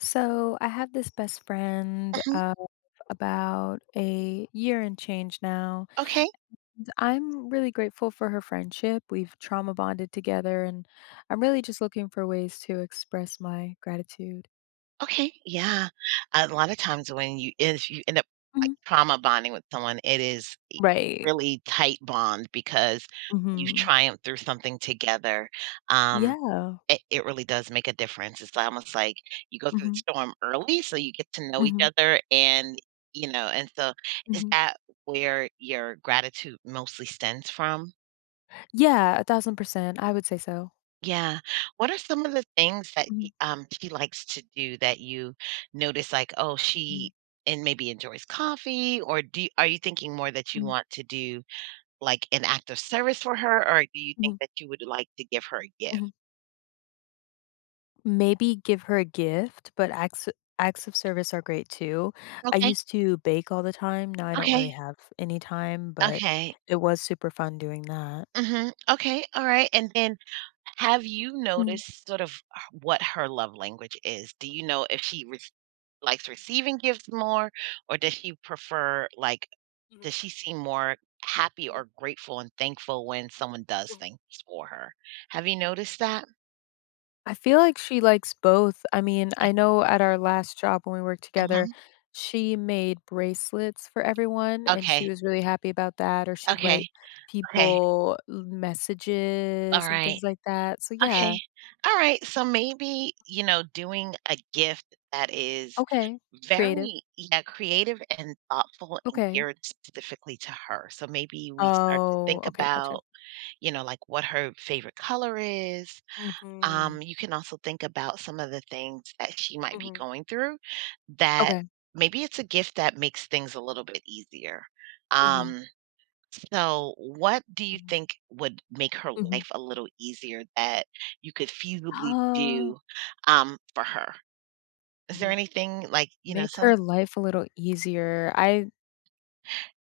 So I have this best friend uh of about a year and change now. Okay, I'm really grateful for her friendship. We've trauma bonded together, and I'm really just looking for ways to express my gratitude. okay, yeah. A lot of times when you if you end up, like, Mhm. trauma bonding with someone, it is a Right. really tight bond because you've hmm triumphed through something together. Um, Yeah. it really does make a difference. It's almost like you go through hmm the storm early, so you get to know each hmm other and, you know, and so is hmm that where your gratitude mostly stems from? Yeah, 1,000%. I would say so. Yeah. What are some of the things that, hmm y she likes to do that you notice, like, oh, hmm she and maybe enjoys coffee, or do you are you thinking more that you hmm want to do, like, an act of service for her, or do you think hmm that you would like to give her a gift? Maybe give her a gift, but acts of service are great too. I Okay, used to bake all the time, now I don't really okay, have any time, but okay. it was super fun doing that. Mhm, okay, alright, and then have you Mhm. noticed sort of h what her love language is? Do you know if she rec likes receiving gifts more, or does she prefer, like, Mhm, does she seem more happy mhm, or grateful and thankful when someone does mhm. things for her? Have you noticed that? I feel like she likes both. I mean, Y I know at our last job when we worked together, mhm. she made bracelets for everyone, and she Okay, was really happy about that, or she'd write okay, okay, messages and alright, things like that. So yeah, okay, alright, so maybe, you know, doing a gift that is okay, creative. very yeah, creative and thoughtful and Okay. geared specifically to her, so maybe we start to Oh, think okay, gotcha. about, you know, like, what her favorite color is. Mhm, You can also think about some of the things that she might be mhm, going through that okay, maybe it's a gift that makes things a little bit easier. mhm, Um, so, what do you mhm, think would make her mhm. life a little easier that you could feasibly Oh, do, for her? Is there mhm, anything like, you know, make some, her life a little easier. I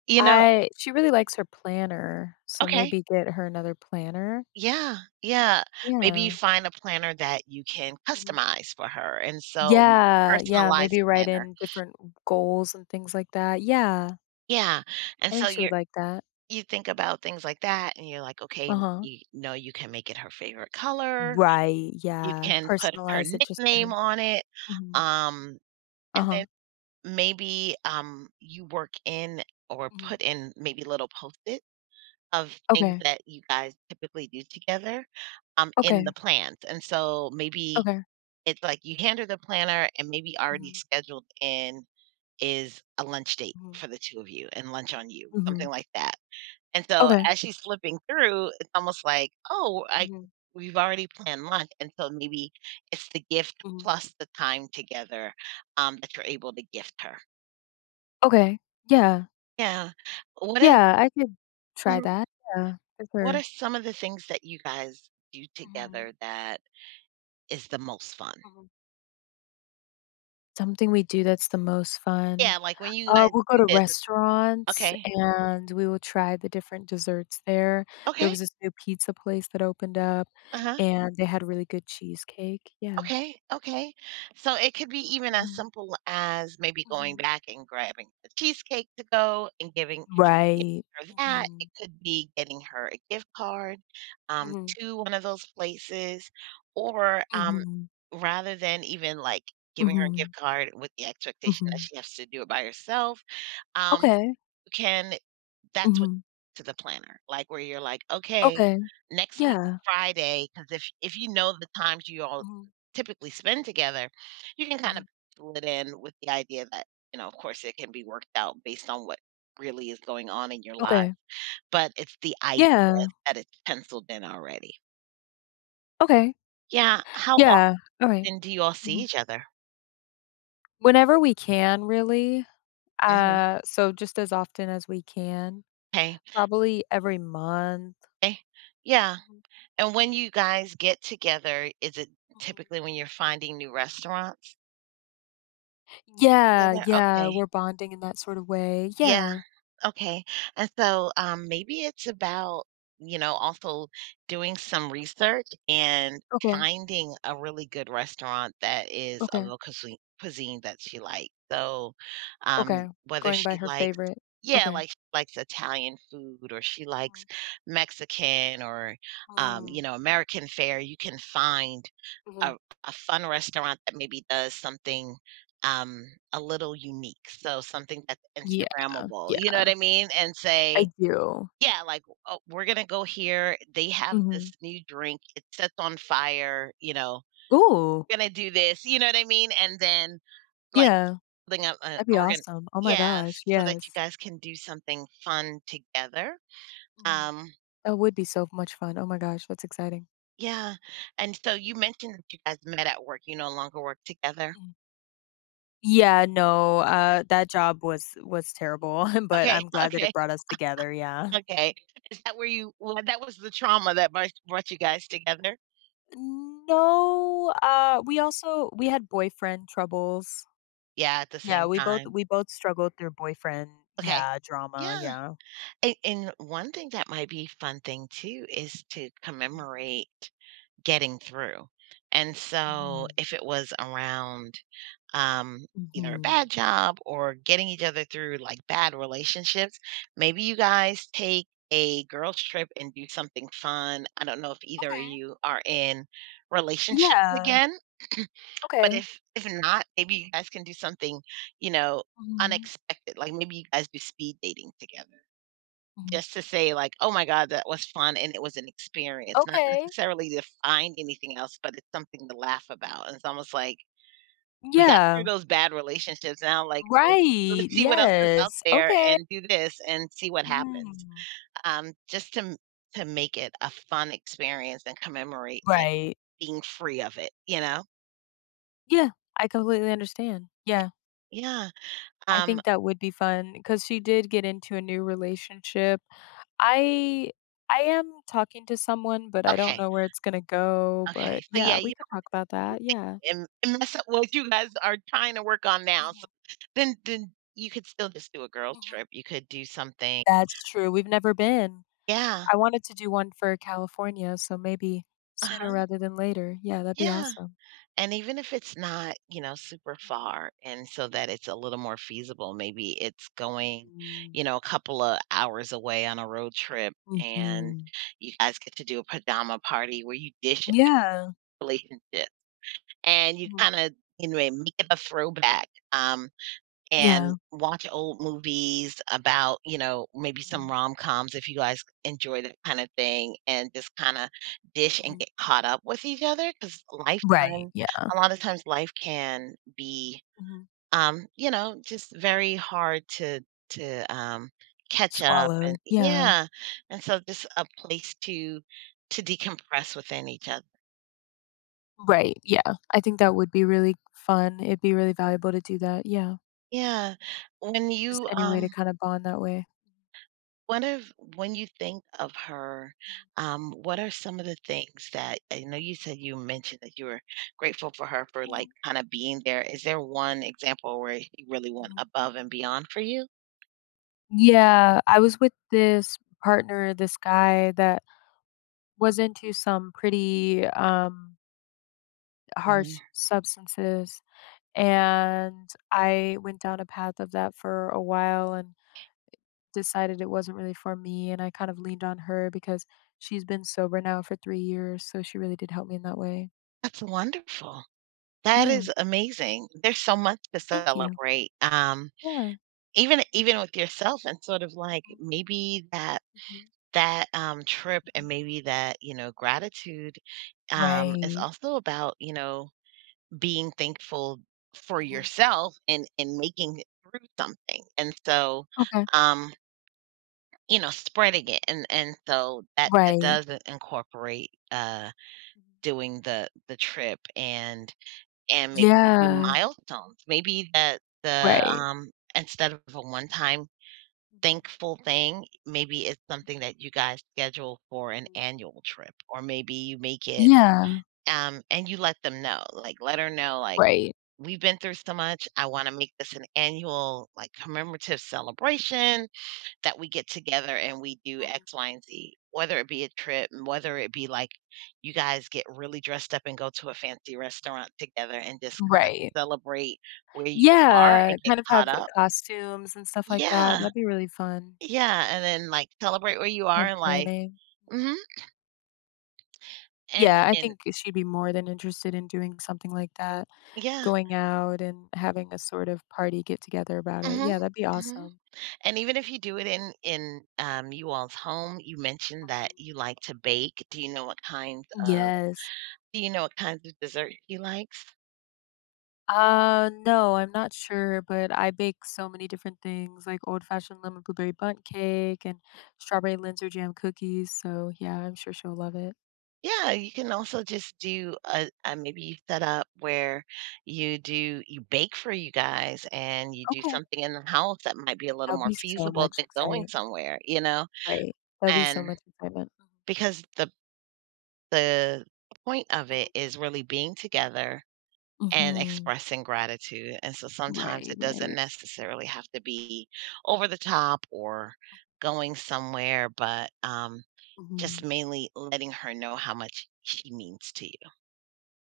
you know, I she really likes her planner, so okay. maybe get her another planner. Yeah, yeah. Maybe you Yeah. find a planner that you can Mhm. customize for her. And so, Yeah, yeah, personalized maybe write planner. in different goals and things like that. Yeah, Yeah. And I so think she would you're like that. you think about things like that and you're like, "Okay, Uh-huh. you know, you can make it her favorite color, Right, you yeah, can put her personalize it just to nickname her. on it," Mhm. um, and Uh-huh. then maybe, you work in or Mhm. put in maybe little Post-it of things Okay, that you guys typically do together, in okay, the plans, and so maybe okay. it's like you hand her the planner and maybe already Mhm, scheduled in is a lunch date mhm. for the 2 of you and lunch on you, Mhm. something like that. And so Okay. as she's flipping through, it's almost like, "Oh, I Mhm, we've already planned lunch," and so maybe it's the gift mhm. plus the time together, that you're able to gift her. Okay. Yeah. Yeah. What are Yeah, I could try mhm, that. Yeah, for what are sure. some of the things that you guys do Mhm, together that is the most fun? mhm. Something we do that's the most fun. Yeah, like, when you guys We'll go do to this, it's restaurants, okay. and we will try the different desserts there. There Okay. was this new pizza place that opened up, Uh-huh. and they had really good cheesecake. Yeah. Okay, okay. So it could be even as Mhm, simple as maybe going mhm. back and grabbing the cheesecake to go and giving Right. her that. It Mhm, could be getting her a gift card, um, mhm, to one of those places, or, mhm, rather than even like giving her a mhm, gift card with the expectation that mhm. she has to do it by herself, Okay. you can that's what Mhm. to the planner, like, where you're like, "Okay, Okay. next week Yeah. Friday because if you know the times you all Mhm, typically spend together, you can kind mhm. of pencil it in with the idea that, you know, of course, it can be worked out based on what really is going on in your life, Okay. but it's the idea Yeah. that it's penciled in already. Okay. Yeah, how Yeah. Alright. often do you all see Mhm. each other? Whenever we can, really, hmm so just as often as we can, okay, okay. probably every month. Yeah, Mhm, and when you guys get together, is it mhm. typically when you're finding new restaurants Yeah, together? yeah, Okay. we're bonding in that sort of way. Yeah, Yeah. okay, and so, maybe it's about, you know, also doing some research and Okay, finding a really good restaurant that is of a okay, local cuisine that she likes, so, um, okay. whether Going by she her likes favorite. yeah, Okay. like, she likes Italian food or she likes Mhm. Mexican or, you Mm, know, American fare, you can find mhm. a a fun restaurant that maybe does something, um, a little unique. So something that's Yeah, Instagrammable, you know yeah, what I mean? And I say, do. yeah, like, "Oh, we're gonna go here. They have this Mhm. new drink. It sets on fire, you know, Ooh, gonna do this," you know what I mean? And then, like, yeah, something up, that'd be we're gonna awesome. Oh my yeah, gosh, so that you yes. guys can do something fun together. Mhm. Um, That would be so much fun. Oh my gosh, that's exciting. yeah, and so you mentioned that you guys met at work. You no longer work together? Mhm. Yeah, no, that job was terrible, but Okay, I'm glad that it okay. brought us together, yeah. Okay. Is that where you well, that was the trauma that brought you guys together? No, we also we had boyfriend troubles. Yeah, at the Yeah, same we both time. we both struggled through Okay. Drama, Yeah. yeah. And one thing that might be fun thing too is to commemorate getting through. And so Mhm, if it was around, um, mhm, either a bad mhm. job or getting each other through, like, bad relationships, maybe you guys take a girls trip and do something fun. I don't know if either of Okay. you are in relationships Yeah. again. But Okay. If not, maybe you guys can do something, you know, Mhm, unexpected, like, maybe you guys do speed dating together mhm. just to say, like, "Oh my god, that was fun, and it was an experience," not Okay. necessarily to find anything else, but it's something to laugh about, and it's almost like, "We got through Yeah. those bad relationships, now, like, let's Right, let's see what else is yes, out there okay. and do this and see what happens." Mhm. Just to m to make it a fun experience and commemorate, like, Right. being free of it, you know? Yeah, I completely understand, yeah. Yeah, I um, think that would be fun because she did get into a new relationship. I I am talking to someone, but I don't okay. know where it's gonna go, but Okay, so yeah, yeah, we you could talk about don't that, yeah. be- and mess up what you guys are trying to work on now, so Mhm, then you could still just do a girls mhm. trip, you could do something That's true, we've never been. yeah, I wanted to do one for California, so maybe sooner uh-huh, rather than later. Yeah, that'd be yeah, awesome. and even if it's not, you know, super far and so that it's a little more feasible, maybe it's going, Mhm, you know, a couple of hours away on a road trip mhm, and mhm. you guys get to do a pajama party where you dish up Yeah, relationship and you mhm, kinda, you know, make it a throwback, um, yeah, and watch old movies about, you know, maybe some mhm, rom-coms if you guys enjoy that kind of thing and just kinda dish and mhm. get caught up with each other because Right, lifetime yeah, a lot of times life can be, mhm. You know, just very hard to to, um, catch up Swallow, and yeah. yeah, and so just a place to decompress within each other. Right, yeah. I think that would be really fun. It'd be really valuable to do that, yeah. Yeah. When Just you, any way to kinda bond that way. what if when you think of her, what are some of the things that I know you said you mentioned that you were grateful for her for, like, Mhm. kinda being there. Is there one example where you really went Mhm. above and beyond for you? Yeah, I was with this partner, this guy that was into some pretty, harsh Mhm. substances, and I went down a path of that for a while and decided it wasn't really for me, and I kind of leaned on her because she's been sober now for 3 years, so she really did help me in that way. That's wonderful. That Yeah, is amazing. There's so much to thank you. celebrate, Yeah. even even with yourself and sort of, like, Mhm. maybe Mhm, trip mhm. and maybe that, you know, gratitude, is Right. also about, you know, being thankful for Mhm. yourself and making it through something and so, Okay. um, you know, spreading it and so that that Right. does incorporate, uh, Mhm. doing the trip and maybe you do Yeah. milestones maybe that the Right. Instead of a one time Mhm, thankful thing maybe it's something that mhm, you guys schedule for an mhm. annual trip or maybe you make it Yeah. And you let them know like let her know like Right. we've been through so much. I want to make this an annual, like, commemorative celebration that we get together and we do Mhm, X, Y, and Z, whether it be a trip, and whether it be like you mhm. guys get really dressed up and go to a fancy restaurant together and just kind of Right. celebrate where you are Yeah, and get kind of have caught up. costumes and stuff like that. Yeah. That'd be really fun. Yeah. And then like celebrate where you Kind are of in life. planning. Mhm. hmm And, Yeah, I and think she'd be more than interested in doing something like that, yeah. going out and having a sort of party get together about it. hmm Yeah, that'd be hmm awesome. And even if you do it you all's home, you mentioned Mhm. that you like to bake. Do you know what kinds of Yes. do you know what kinds of dessert he likes? No, I'm not sure, but I bake so many different things like old fashioned lemon blueberry bundt cake and strawberry linzer jam cookies. So, yeah, I'm sure she'll love it. Yeah, you can also just do a maybe you set up where you bake for you guys and you do Okay. something in the house that might be a That little would more be so feasible much than going exciting. somewhere, you know? Right. That would be so And much excitement. because the point of Mhm, it mhm, is really being together and mhm. expressing gratitude. And so sometimes Right, it doesn't right. necessarily have to be over the top or going somewhere, but, just Mhm. mainly letting her know how much she means to you.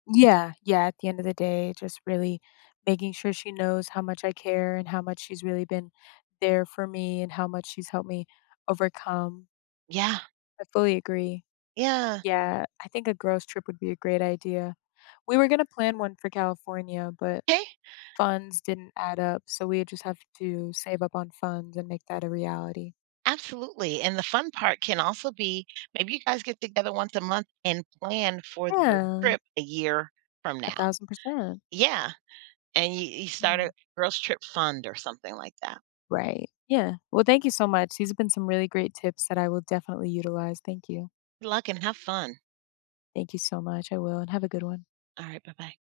Yeah, yeah. At the end of the day, just really making sure she knows how much I care and how much she's really been there for me and how much she's helped me overcome. Yeah, I fully agree. yeah, Yeah, I think a girls' trip would be a great idea. We were gonna plan one for California, but okay, funds didn't add up, so we just have to save up on funds and make that a reality. absolutely. And the fun part can also be maybe you Mhm. guys get together once a month and plan for your Yeah, trip a year from now. 1,000%. Yeah. And you start a Mm. girls' trip fund or something like that. Right. Yeah. Well, thank you so much. These have been some really great tips that I will definitely utilize. Thank you. Good luck and have fun. Thank you so much. I will, and have a good one. All right. Bye bye.